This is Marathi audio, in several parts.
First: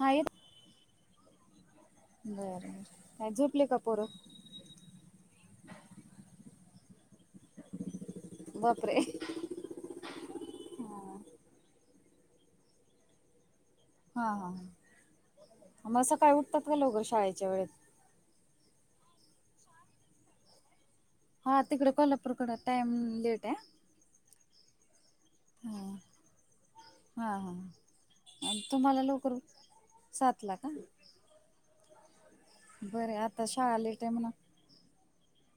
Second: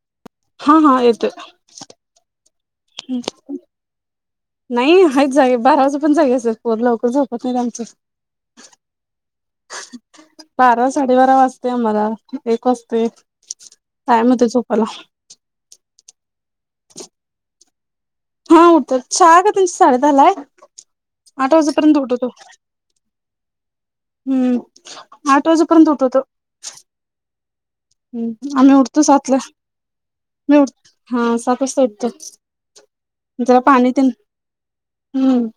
हा ये हा हा येतोय. बरं. काय झोपली का पोरं? नाही आहेच जागे बारा वाजुपर्यंत जागे असतात पोरं. लवकर झोपत नाहित आमच्यात. बापरे. बारा साडेबारा वाजतोय आम्हाला. एक वाजतोय. हा हा. मग सकाळी उठतात का लवकर शाळेच्या वेळेत? हा उठतात. शाळा काय त्यांची साडेदहाला हाय. हा तिकडे कोल्हापूरकडं टाइम लेट आहे. हम्म. आठ हा वाजुपर्यंत उठवतो. हा, हा. हम्म. आणि आम्ही उठतो तुम्हाला लवकर सातला. सातला मी का? उठ हा सात वाजता उठतो. बरं आता जरा शाळा पाणी लेट तेन. आहे म्हणा हम्म.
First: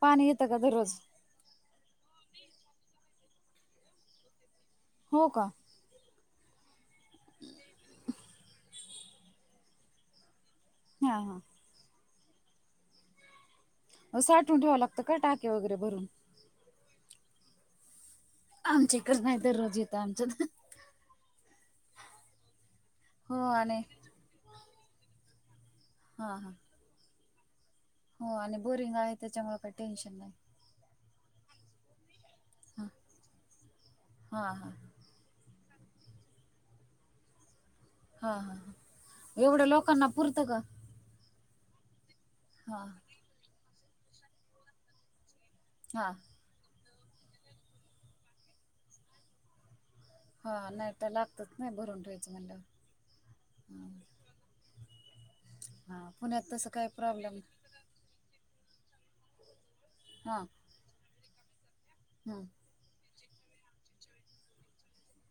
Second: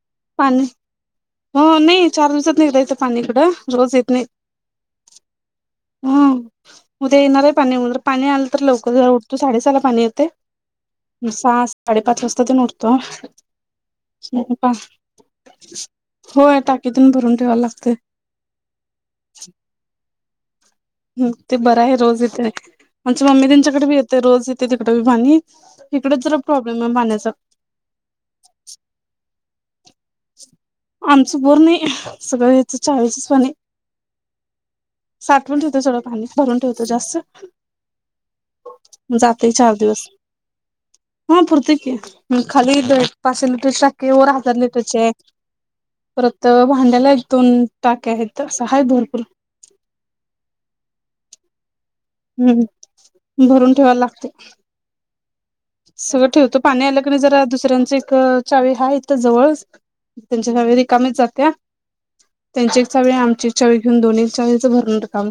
पाणी येतं का दररोज? हो, नाही चार दिवसांतन एकदा येत पाणी इकडं. रोज येत नाही. हो का. हम. उद्या येणार आहे पाणी. पाणी आलं तर लवकर जरा उठतो. साडेसहाला पाणी येतय. हा हा सहा, साडेपाच वाजता तेन उठतो. अ साठवून ठेवांव लागतं का, टाके वगैरे भरून? होय. टाकीतून भरून ठेवाय लागतंय. आमची इकडं नाही दररोज येतं आमच्यात. हम. ते बराय रोज येतेय. आमच्या हो मम्मी आणि त्यांच्याकडे बी येतय, रोज येतय तिकड बी पाणी. इकडंच हा जरा हा. प्रॉब्लेम आहे पाण्याचा. हो, आणि बोरिंग आहे त्याच्यामुळे, काही टेन्शन नाही. आमचं बोर नाही. सगळं याचं हा चावीचच पाणी. हा हा. साठवून ठेवतोय सोडा पाणी. भरून ठेवतोय जास्त. हा हा. जाते एवढ्या चार दिवस लोकांना पुरतं का? हा पुरतय की. खाली हा पाचशे लिटरची टाकी आहे. वर हजार लिटरची आहे. हा. परत भांड्याला एक दोन टाक्या आहेत. असं आहेत भरपूर. हा. नाहीतर लागत्यात नाही भरून ठेवाय. हम्म. भरून ठेवाय लागतंय. हा सगळं पुण्यात ठेवतो. तसं पाणी काही आल की नाही प्रॉब्लेम जरा दुसऱ्यांचं एक चावी हाय इथं जवळच. त्यांची चावी रिकामीच जात्या. हा. त्यांची एक चावी, आमची एक चावी घेऊन दोन्ही चावीच भरुन रिकामं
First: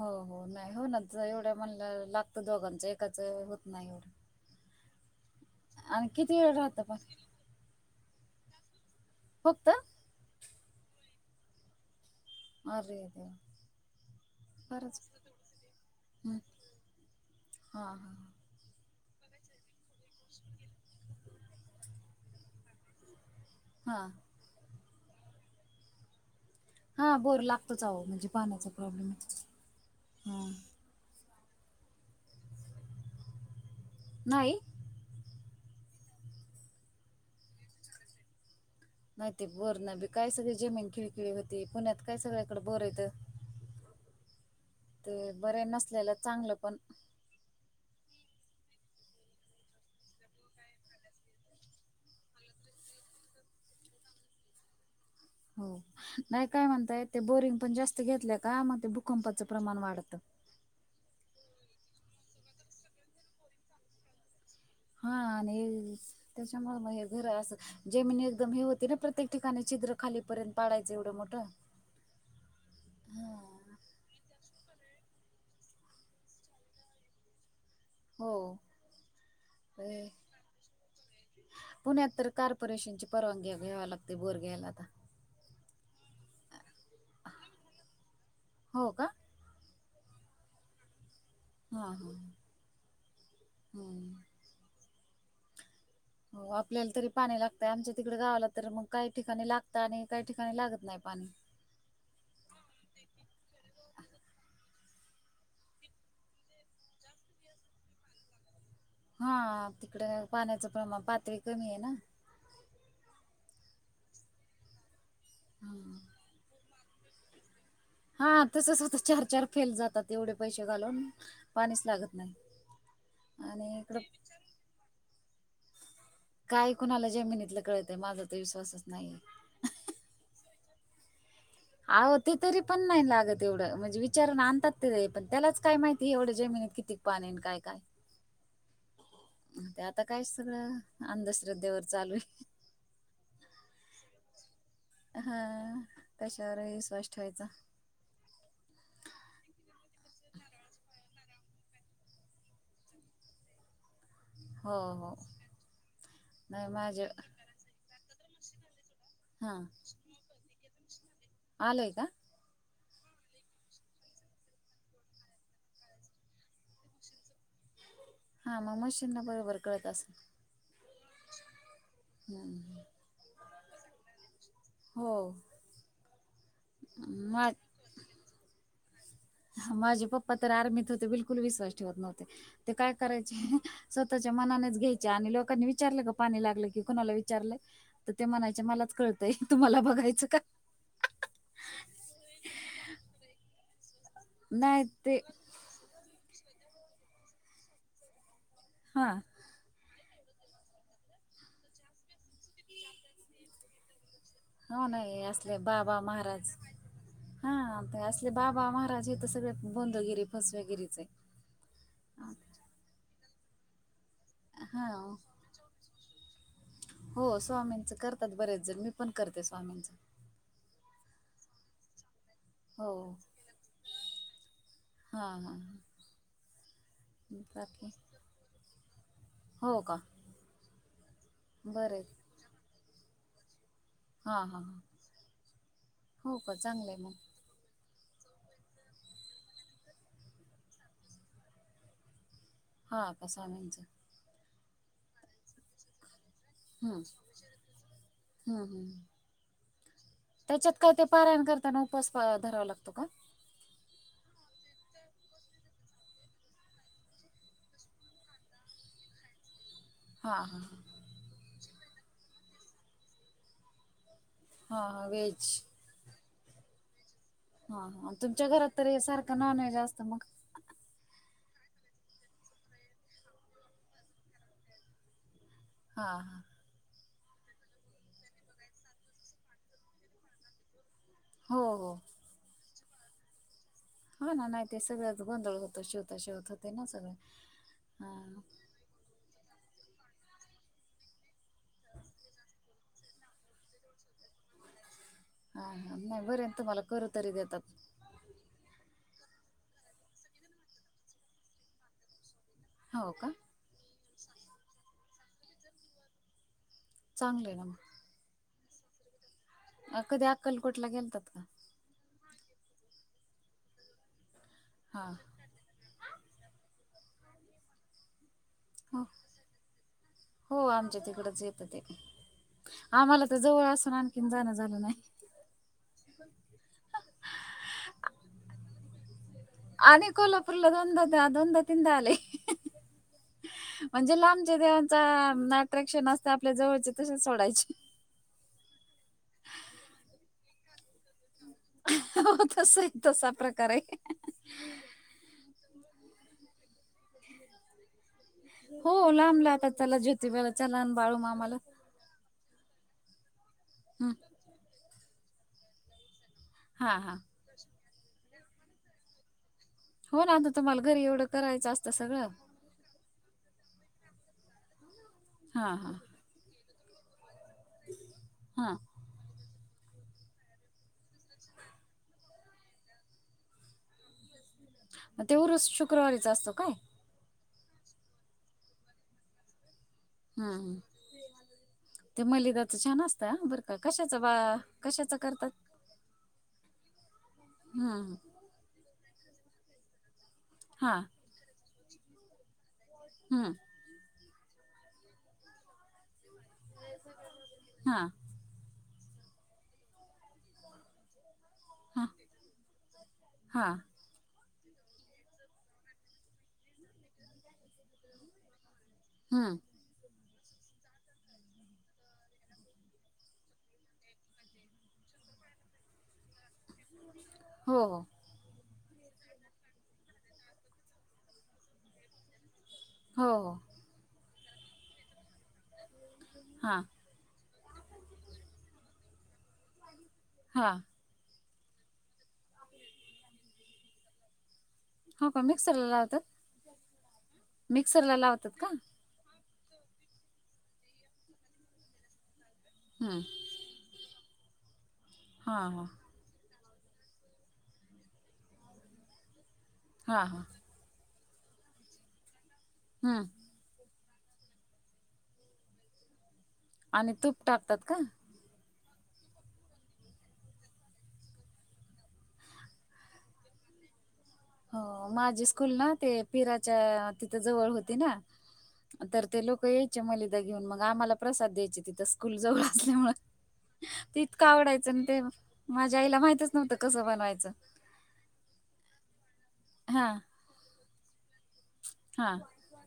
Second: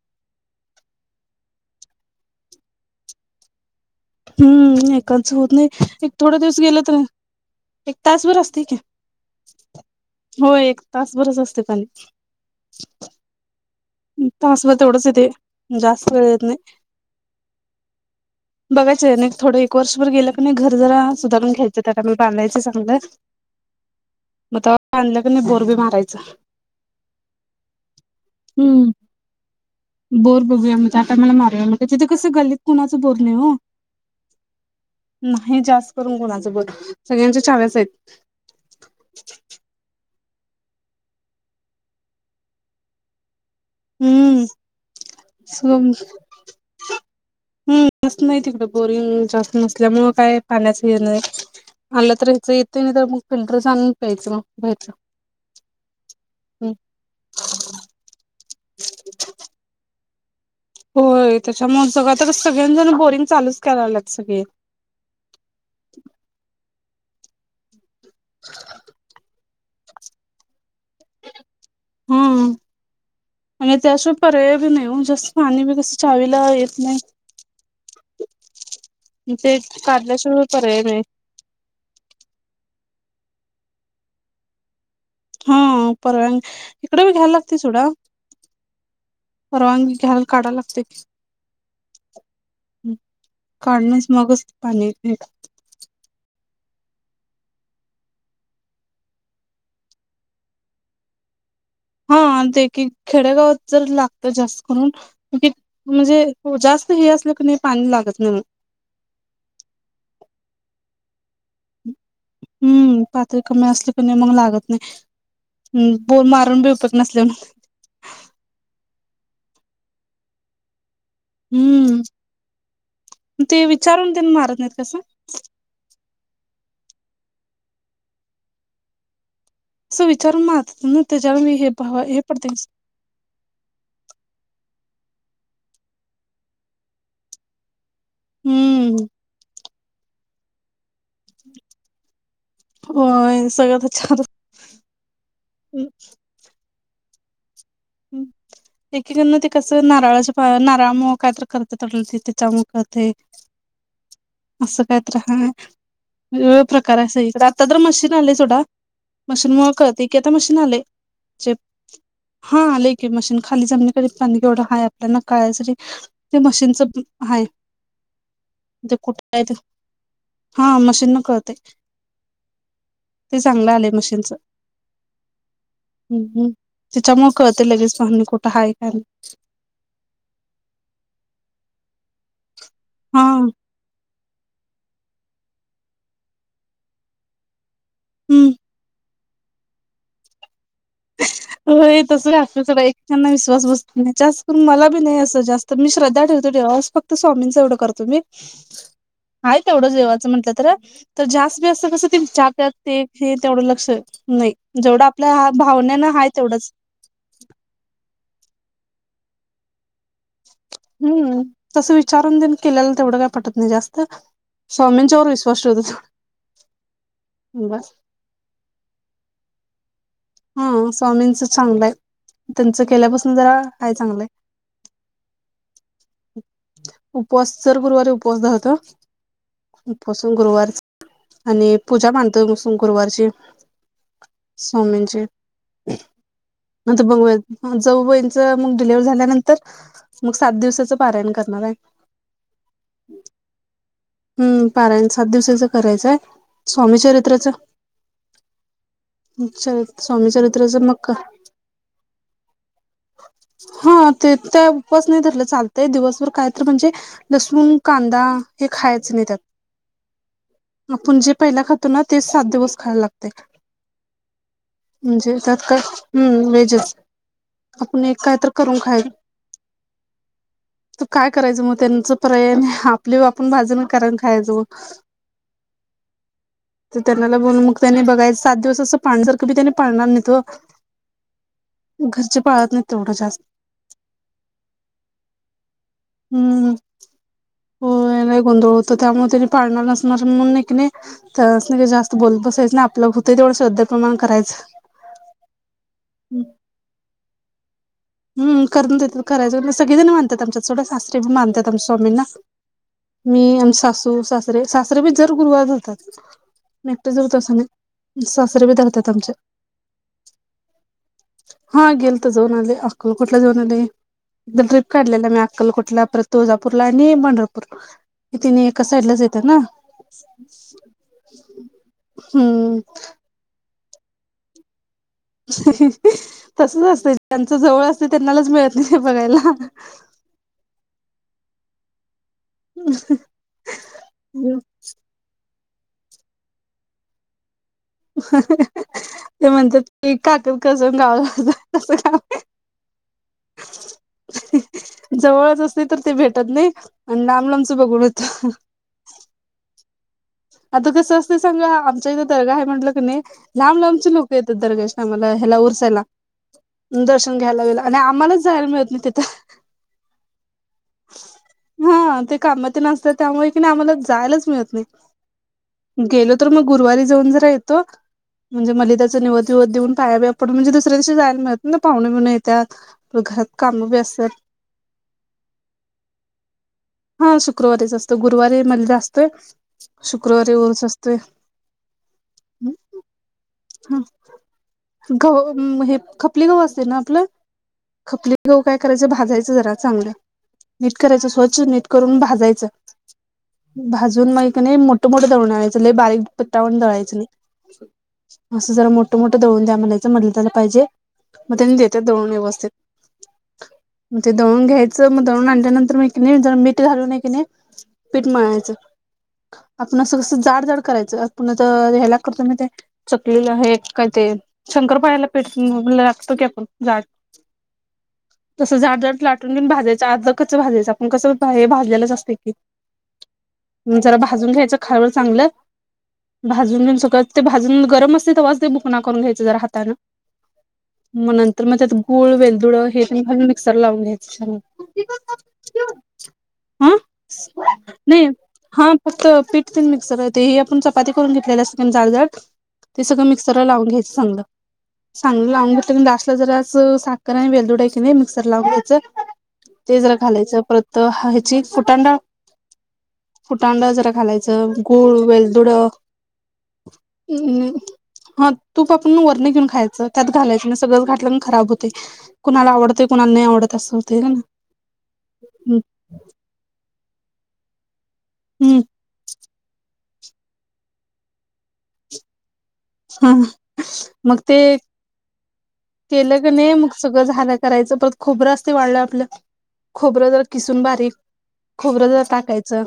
हो हो. नाही, हो ना. एवढ्या म्हणला लागतं दोघांचं एकाचं होत नाही एवढं. हम्म. एकांच होत नाही. आणि एक थोड किती वेळ दिवस गेल राहतं पण तर, एक तासभर असतय की. फक्त? होय एक तास भरच आसतयं पाणी. अरे देवा [unintelligible] तासभर बरंच तेवढच येतंय जास्त वेळ हम्म. येत नाही. हा हा. बघाचं आणि एक थोडं. वर्षभर गेल की ना घर जरा सुधारून घ्यायचं त्यात आणि बांधायच चांगलं. हा. मग तवा [unintelligible] बांधल की नाही बोर बी मारायचा. हा बोर लागतोच आहो म्हणजे पाण्याचा हम्म प्रॉब्लेमच हां. त्यात आम्हांला मारुया मग तिथं कसं गल्लीत [unintelligible] कोणाच बोर नाहीय ओ. नाही. नाही जास्त करून कोणाचं बोर सगळ्यांच्या चाव्याच आहेत. नाही ते बोर न बी काय सगळी जमीन खिळखिळी होती पुण्यात काय सगळ्याकड बोर [unintelligible] आहेत. हम्म ते बरंय नसलेला चांगलं पण हम् जास्त नाही तिकडं बोरिंग [unintelligible] जास्त नसल्यामुळं काय पाण्याचं हे नाही. आलं तर यायचं येतं नाही तर मग फिल्टर च आणून प्यायचं मग यायचं. हो नाही काय म्हणताय ते बोरिंग पण जास्त घेतलंय का मग ते भूकंपाचं प्रमाण वाढतं. होय त्याच्यामुळे सगळे तर सगळ्यांनीच बोरिंग चालूच करायला लागलेत सगळे. हा आणि त्याच्यामुळे मग हे घर असं जमीन एकदम हे होती ना प्रत्येक ठिकाणी. [unintelligible] ने छिद्र खाली पर्यंत पाडायचं एवढं मोठं. हम्म. आणि हा त्याशिवाय पर्याय बी नाही जास्त पाणी बी कस चावीला येत नाही. हो. ते ए, काढल्या शिवाय पर्याय नाही. पुण्यात तर कॉपोरेशनची परवानगी घ्या [unintelligible] घ्यावी लागते बोर घ्यायला आता. हा परवानगी इकडे बी घ्यायला लागते सोडा. हो का परवानगी घ्यायला काढायला लागते. हा हा काढूनच हम्म मगच पाणी इक. हो आपल्याला तरी पाणी लागतय आमच्या तिकडे गावाला तर मग काही ठिकाणी लागत आणि काही ठिकाणी लागत नाही पाणी. हा देखी खेडेगावात जर लागत जास्त करून. [unintelligible] म्हणजे जास्त हे असलं की नाही पाणी लागत नाही मग. हा तिकडे पाण्याचं प्रमाण पातळी कमी आहे ना. हम्म पातळी कमी असली का नाही मग लागत हा नाही बोल [unintelligible] मारून बी उपत नसल्या. हा तसच होत चार चार फेल जातात एवढे पैसे घालून. पाणीच हम्म लागत नाही ते आणि इकडं विचारून ते मारत नाहीत कसं काय कुणाला जमिनीतलं कळतं माझा तर विश्वासच नाही. अस विचारून मार म तेच्या वरण हे. [unintelligible] अहो ते पडते तरी पण नाही लागत. तेवढं म्हणजे विचार आणतात ते पण त्यालाच काय माहिती एवढ्या जमिनीत किती पाणी आणि काय काय. हम्म. आणि आता काय सगळं अंधश्रद्धेवर चालू आहे. होय अ सगळ् किती छान. हा. हम्. कशावर ही विश्वास ठेवायचा. हम्म. एकेकांना ते कसं नारळाचे नारळामुळं करतात त्याच्यामुळं होतंय. हो असं काय हो तर हाय. वेगवेगळे नाही प्रकार माझे सगळीकडं आता तर मशीन आलंय सोडा हा मशीनमुळे कळते. आता मशीन आलंय. आलंय का हा आलंय की मशीन खाली जमिनीपर्यंत पाणी केवढं हाय आपल्याला कळायसाठी ते मशीनच हाय. हा मग ते मशीनना कुठं हाय ते, बरोबर कळत असेल हा मशीन कळतेय. हम्म. ते चांगलं आलंय मशीनचं हो हं हं त्याच्यामुळे मा कळतंय लगेच पाणी कुठं हाय का नाही. माझे पप्पा तर आर्मीत होते बिलकुल विश्वास ठेवत नव्हते ते काय हा करायचे स्व तःच्या मनानेच घ्यायचे आणि लोकांनी विचारलं का पाणी लागलं की कुणाला विचारलं. ते हम्म म्हणायचे मलाच कळतंय तुम्हाला बघायचं का होय तसं असतं सगळं एकेकांना ना विश्वास बसत नाही, करून मला बी नाही असं जास्त मी श्रद्धा देवांवर ठेवतो फक्त स्वामींचं एवढं करतो मी हा तेवढं जेव्हाच जास्त म्हटलं तर तर जास्त दिवस असं कसं हे तेवढं लक्ष हो ना जेवढं आपल्या असले बाबा भावनेनं हाय महाराज तेवढंच हा ते असले बाबा महाराज हे तर सगळे भोंदूगिरी हम्म तसं विचारून तेन केल्याल तेवढं काय पटत नाही जास्त हा स्वामींच्यावर विश्वा स्पष्ट हो हो स्वामींच करतात बरेच जण मी पण करते स्वामींच हा स्वामींच चांगलंय त्यांचं हो केल्यापासून जरा हाय चांगलंय. हा हा हा उपवास दर गुरुवारी उपवास धरतो. हो का उपवास पण गुरुवारच आणि पूजा बरेच मांडतोय दर गुरुवारची. हां हां हां स्वामींचे हो का चांगलं आहे नंतर मग भाऊयेत जाऊ बाईचं मग डिलेव्हारी झाल्यानंतर मग सात दिवसाचं पारायण करणार हाय. हा आता स्वामींच हम् पारायण सात दिवसाचं करायचंय हं, स्वामीचरित्राच हं, हं. चर स्वामीचरित्राच मग काय त्यांना उपवास धरावा लागतो का. हा ते त्या उपवास नाही धरला चालतंय दिवसभर काय तर म्हणजे लसूण, कांदा हे खायचं नाही त्यात हां हां हां आपण जे पहिला खातो ना तेच सात दिवस खायला लागतंय. हां हां म्हणजे व्हेज त्यात काय हम्म व्हेजचं हा हा तुमच्या घरात तर सारखं नॉनव्हेज असतं मग म काय करायच त्यांचं पर्याय नाही, आपली बाजुला करून खायचं मग [unintelligible] हा हा तर त्यांनाला बोलून मग त्यानी बघायचं सात दिवस असं पाहण्यासारखं त्यांनी पाळणार नाहीत ओ हो हो घरचे पाळत नाहीत तेवढं जास्त हा ना नाही ते सगळंच गोंधळ होतं शिवता शिवत होते हम्म ना सगळं हा. होय लय गोंधळ त्यामुळे ते पाणार नसणार म्हणी नाही कि त्यास नी जास्त बोलत बसायच नाही आपल्या हो तर तेवढं शोध्या प्रमाण करायचं. हा- हा नाही बरं ये तुम्हाला करू तरी देतात. हम् करून देतात करायचं सगळेजण मानतात आमच्या सोडा सासरे पण मानतात आमचे स्वामींना. हो का मी आमचे सासू- सासरे, सासरे बी दर गुरुवार धरतात. मी एकटेच धरते चांगलं आहे असं ना नाही, सासरे बी धरतात आमचे अ कधी अक्कलकोटला गेलतात का? हा गेलंत जाऊन आले अक्कलकोट ला जाऊन आले, एकदा ट्रीप हा काढलेला आम्ही आक्क अक्कलकोटला परत तुळजापूरला आणि पंढरपूर ला हे तिनी एकाच हो साईडलाच येते ना. हो आमच्या तिकडचं येतं ते, हम्म आम्हाला तर जवळ असून आणखीन जाणं झालं नाही. तसचं असतंय ज्यांच जवळ असते त्यांनाच मिळत नाही बघायला. आम्ही कोल्हापूरला दोनंदा अ दोदा- तिंनदा आलोय. अं, हु. म्हणजे लांबच्या देवांचा अट्रॅक्शन असते, आपल्या जवळचे तशेच सोडायचे ते म्हणता कि काखेत कळंस अन् गावाला वळंस हो तसंये तसा प्रकार आहे. जवळच असते तर ते भेटत नाही, आणि लांब- लांबच बघून होतं. हो लांब ला आता चला ज्योतिबाला चला आता अन् बाळू कसं असते मामाला सांगा आमच्या इथं दर्गा आहे म्हटलं क नाही, लांब लांबचे हम्म लोक येतात दर्गाचे टाइमला ह्याला उरसायला. हा हा दर्शन घ्यायला वेळेला आणि आम्हालाच जायला मिळत नाही तिथं. हो ना आता तुम्हाला घरी एवढं करायचं असतं सगळं. कामतून आसं त्यामुळे की नई आम्हाला जायलाचं मिळत नाही. हा -हा. गेलो तर मग गुरुवारी जाऊन जरा येतो, म्हणजे हा मलिदाचा निवद विवद देऊन पाया बिया पण म्हणजे दुसऱ्या दिवशी जायला मिळत नाही ना, पावने- बिवने येत्यात परत घरात कामं बी असत्यात. म ते उरूस शुक्रवारीच असतो काय? हा शुक्रवारीच असतो, गुरुवारी मलिदा असतोय हम्म शुक्रवारी हम्म. उरूस असतोय. ते मलिदाच छान असतं आ बरं का हम, कशाचं बा कशाचं करतात गहु हे खपली गहू असते ना आपलं हम्म खपली गऊ काय करायचं, भाजयचं जरा चांगलं. नीट हां करायचं स्वच्छ नीट करून हम्म भाजायचं भाजून नई का नाइ मोठं -मोठं दळून आणायचं, लई बारीक पिटा वाणी दळायचं नाही. हा, असं जरा मोठं -मोठं दळून द्या म्हनायचं मलिदा ला पाहिजे, म तेन् देत्यात हां दळून व्यवस्थित. हां म ते दळून घ्यायचं, म दळून आणल्यानंतर म कि नई मिठ घालून नाई कणी पीठ मळायचं. हम्म आपण असं कसं जाड -जाड करायचं, आपण त ह्याला करतो ना ते चकलीला हे काय ते शंकरपाळ्याला पिठ लागतो की जाड हो हो तसं जाड -जाड लाटून बि भाजायं आर्ध कच्च भाजायचं, आपण कसं बी भाजलेलाच अस्तेय. हो, हो जरा भाजून घ्यायचं खवलं चांगलं हां भाजून घेऊन सगळ ते भाजून म असते तवाच ते बुकणा करून घ्यायचं जरा हातानं. हां मग नंतरन त्यात गुळ वेलदुडं हे तेन घालून मिक्सरला लावून घ्यायचं छान होतंय. हो का, मिक्सरला लावतात? आ मिक्सरला नाही लावतात का हा फक्त पीठ तेन मिक्सर ते हे आपण चपाती करून घेतलेलं असते ना जाड जाड ते हम्म सगळं मिक्सरला लावून घ्यायचं समदं, चांगलं हां लावून हां घेतलं क ज जरासं साखर आणि वेलदुडं हाय की नाय मिक्सर लावून घ्यायचं, ते जरा हां हां घालायचं परत त ह्याची फुटाण डाळ हम्म. फुटाण डाळ जरा घालायचं गुळ, वेलदुडं. आणि तूप हम्म टाकतात का हा तूप आपण वरनं घेऊन खायाचं, त्यात घालायचं नाय सगळंच घातलं की नाय खराब होतंय. कुणाला आवडतंय कुणाला नाही आवडत असं होतय ना मग. हो, माझी स्कूल ना ते पिराच्या तिथं जवळ होती ना. हम्म. तर ते लोकं यायचे मलिदा घेऊन, मग आम्हाला प्रसाद द्यायचे तिथं स कुल जवळ असल्यामुळं, ते इतकं आवडायचं आणि ते माझ्या आईला केलं क माहितच नाही नव्हतं मग कसं सगळं बनवायचं. झालं करायचं परत खोबरं असतंय वाळलं आपलं, हा खोबरं जर किसून बारीक खोबरं जरा हा टाकायचं,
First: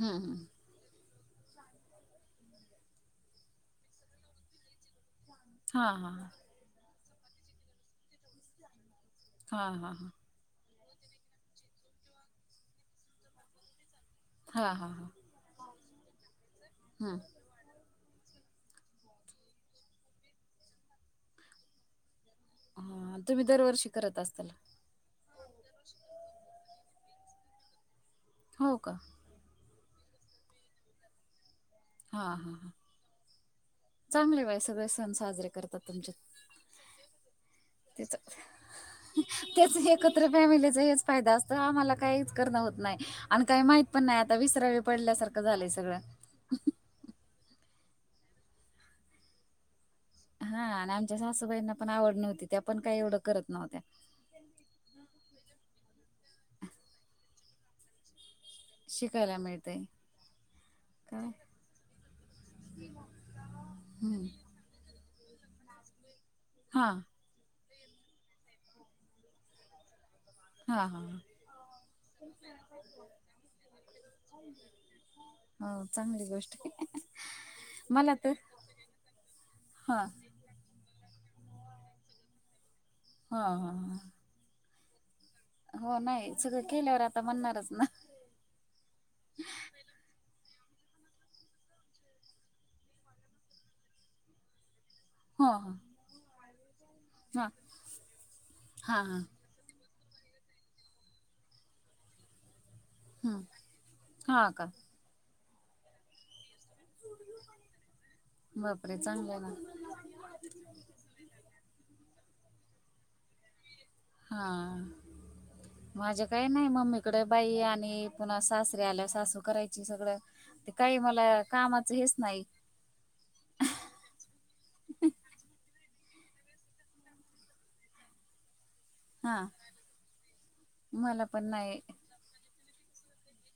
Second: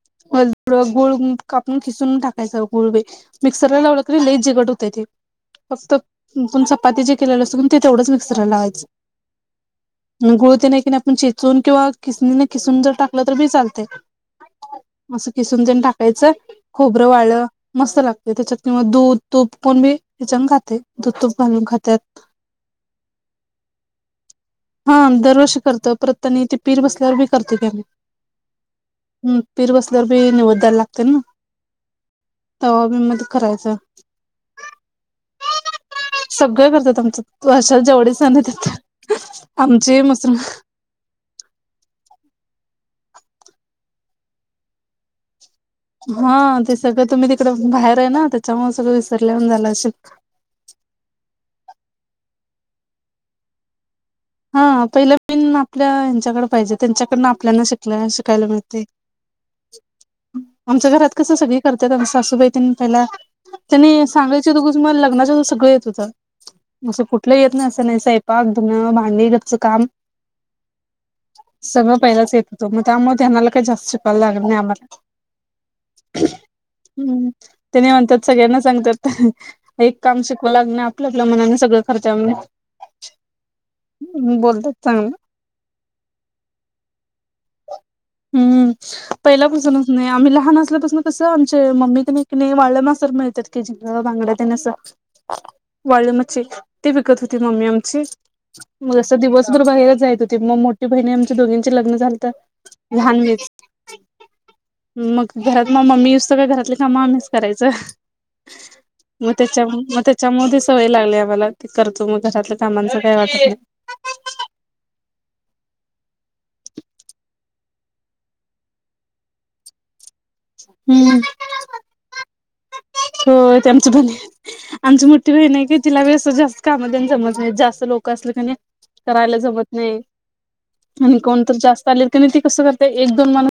हम्म हम्म [unintelligible] थोडं गुळ कापून खिसून टाकायचं, गुळ बी मिक्सरला लावलं की नाय लई चिकट होतंय ते. हा फक्त हा [unintelligible] चपाती जे केलेलं असतंय ते तेवढंच मिक्सरला लावायचं. हा हा हा. मग गुळ तेन हाय की नाही आपण चेचून किंवा किसणीने किसून जर टाकलं तर बी चालते. हा हा हा म किसून तेन टाकायचं, खोबरं हम्म वाळलं मस्त लागतंय त्याच्यात किंवा दूध तूप कोण बी ह्याच्यान खातंंय, दूध तूप घालून खात्यात. हा, तुम्ही दरवर्षी करत असताल? हा दरवर्षी करतो, परत त्यानी ते पीर बसल्यावर बी करतो की आम्ही. हो का? हम्म पीर बसल्यावर बी निवद द्यायला लागतं ना, तवा बी म‌ ती करायचा. चांगलंय बाय सगळे सण साजरे करतात तुमच्यात. सगळं करतात आमच्यात वर्षात जेवढे सण येतात तेच आमचे एकत्र मसर फॅमिलीचं हेच फायदा असतो, आम्हाला काहीच करणं होत नाही आणि काही माहित पण नाही, आता विसरावी पडल्यासारखं झालंय सगळं. हा ते सगळं तुम्ही तिकडं बाहेर आहे ना त्याच्यामुळे सगळं विसरल्यावानी झालं असेल. हा आणि आमच्या सासूबाईंना पण आवड नव्हती, त्या पण काही एवढं करत नव्हत्या. हा पहिलं पिण आपल्या यांच्याकडं पाहिजे, त्यांच्याकडनं आपल्या शिक ल्या शिकायला मिळतंय. शिकायला मिळ आमच्या घरात कसं सगळी करतात, आमची सासूबाई तेन पहिला त्यानी हम्म सांगायच्या अगोदर मला लग्नाच्या अदोगर सगळं येत होतं. हा. असं कुठलं येत नाही असं नाय सयंपाक, धुणं, भांडी घरचं काम हा हा हा. सगळं पहिलाच येत होतं, मग त्यामुळं ते आम्हाला काही जास्त शिकवायला लागत नाही, आम्हाला हो चांगली गोष्ट आहे हम्म, त्यानी मला म्हणतात तर सगळ्यांना सांगतात हा एक काम शिकवावं लागलं नाय, आपल्या आपल्या मनाने सगळं करत्या म्हणून. हा हा हा. बोलतात चांगलं. हो नाही सगळं केल्यावर आता म्हणणारच ना. हम्म पहिल्यापासूनच नाही आम्ही लहान असल्यापासून कसं आमचे मम्मी तेकनाही वाळ मासर मिळत्यात. त्याच्यात जेनी बांगडा तेन असं हो हो वाळ्ळी मच्छी ते विकत होती हा मम्मी आमची मग हा अस हा दिवस कुटतर बाहेरच जायची होती मग मोठी बहिणी आम दोघांचे लग्न झालती. लहान हम्म मीच हा का की मग घरात मग मम्मीत का घरातले त्यामुळे आम्हीच करायच बापरे चांगलं मग आहे ना त्यांच्यामुळे मग त्या त्याच्यामध्ये सवय आम्हाला करतो मग घरातल्या कामांच काही वाटत नाही. हां माझ्या काही नाही मम्मीकडे बाई आणि पुन्हा सासरीे आल्या सासू करायची सगळं. ते काही हम्म मला कामाचं हेच नाही. हो ते आमचं [unintelligible] आमची मोठी बहीण आहे की तिला वे असत जास्त काम देन समज नाही जास्त लोक असल क नाही. हा करायला जमत नाही आणि मला पण कोणतर नाही जास्त आलेल की नाही ते कसं करत एक दोन माणस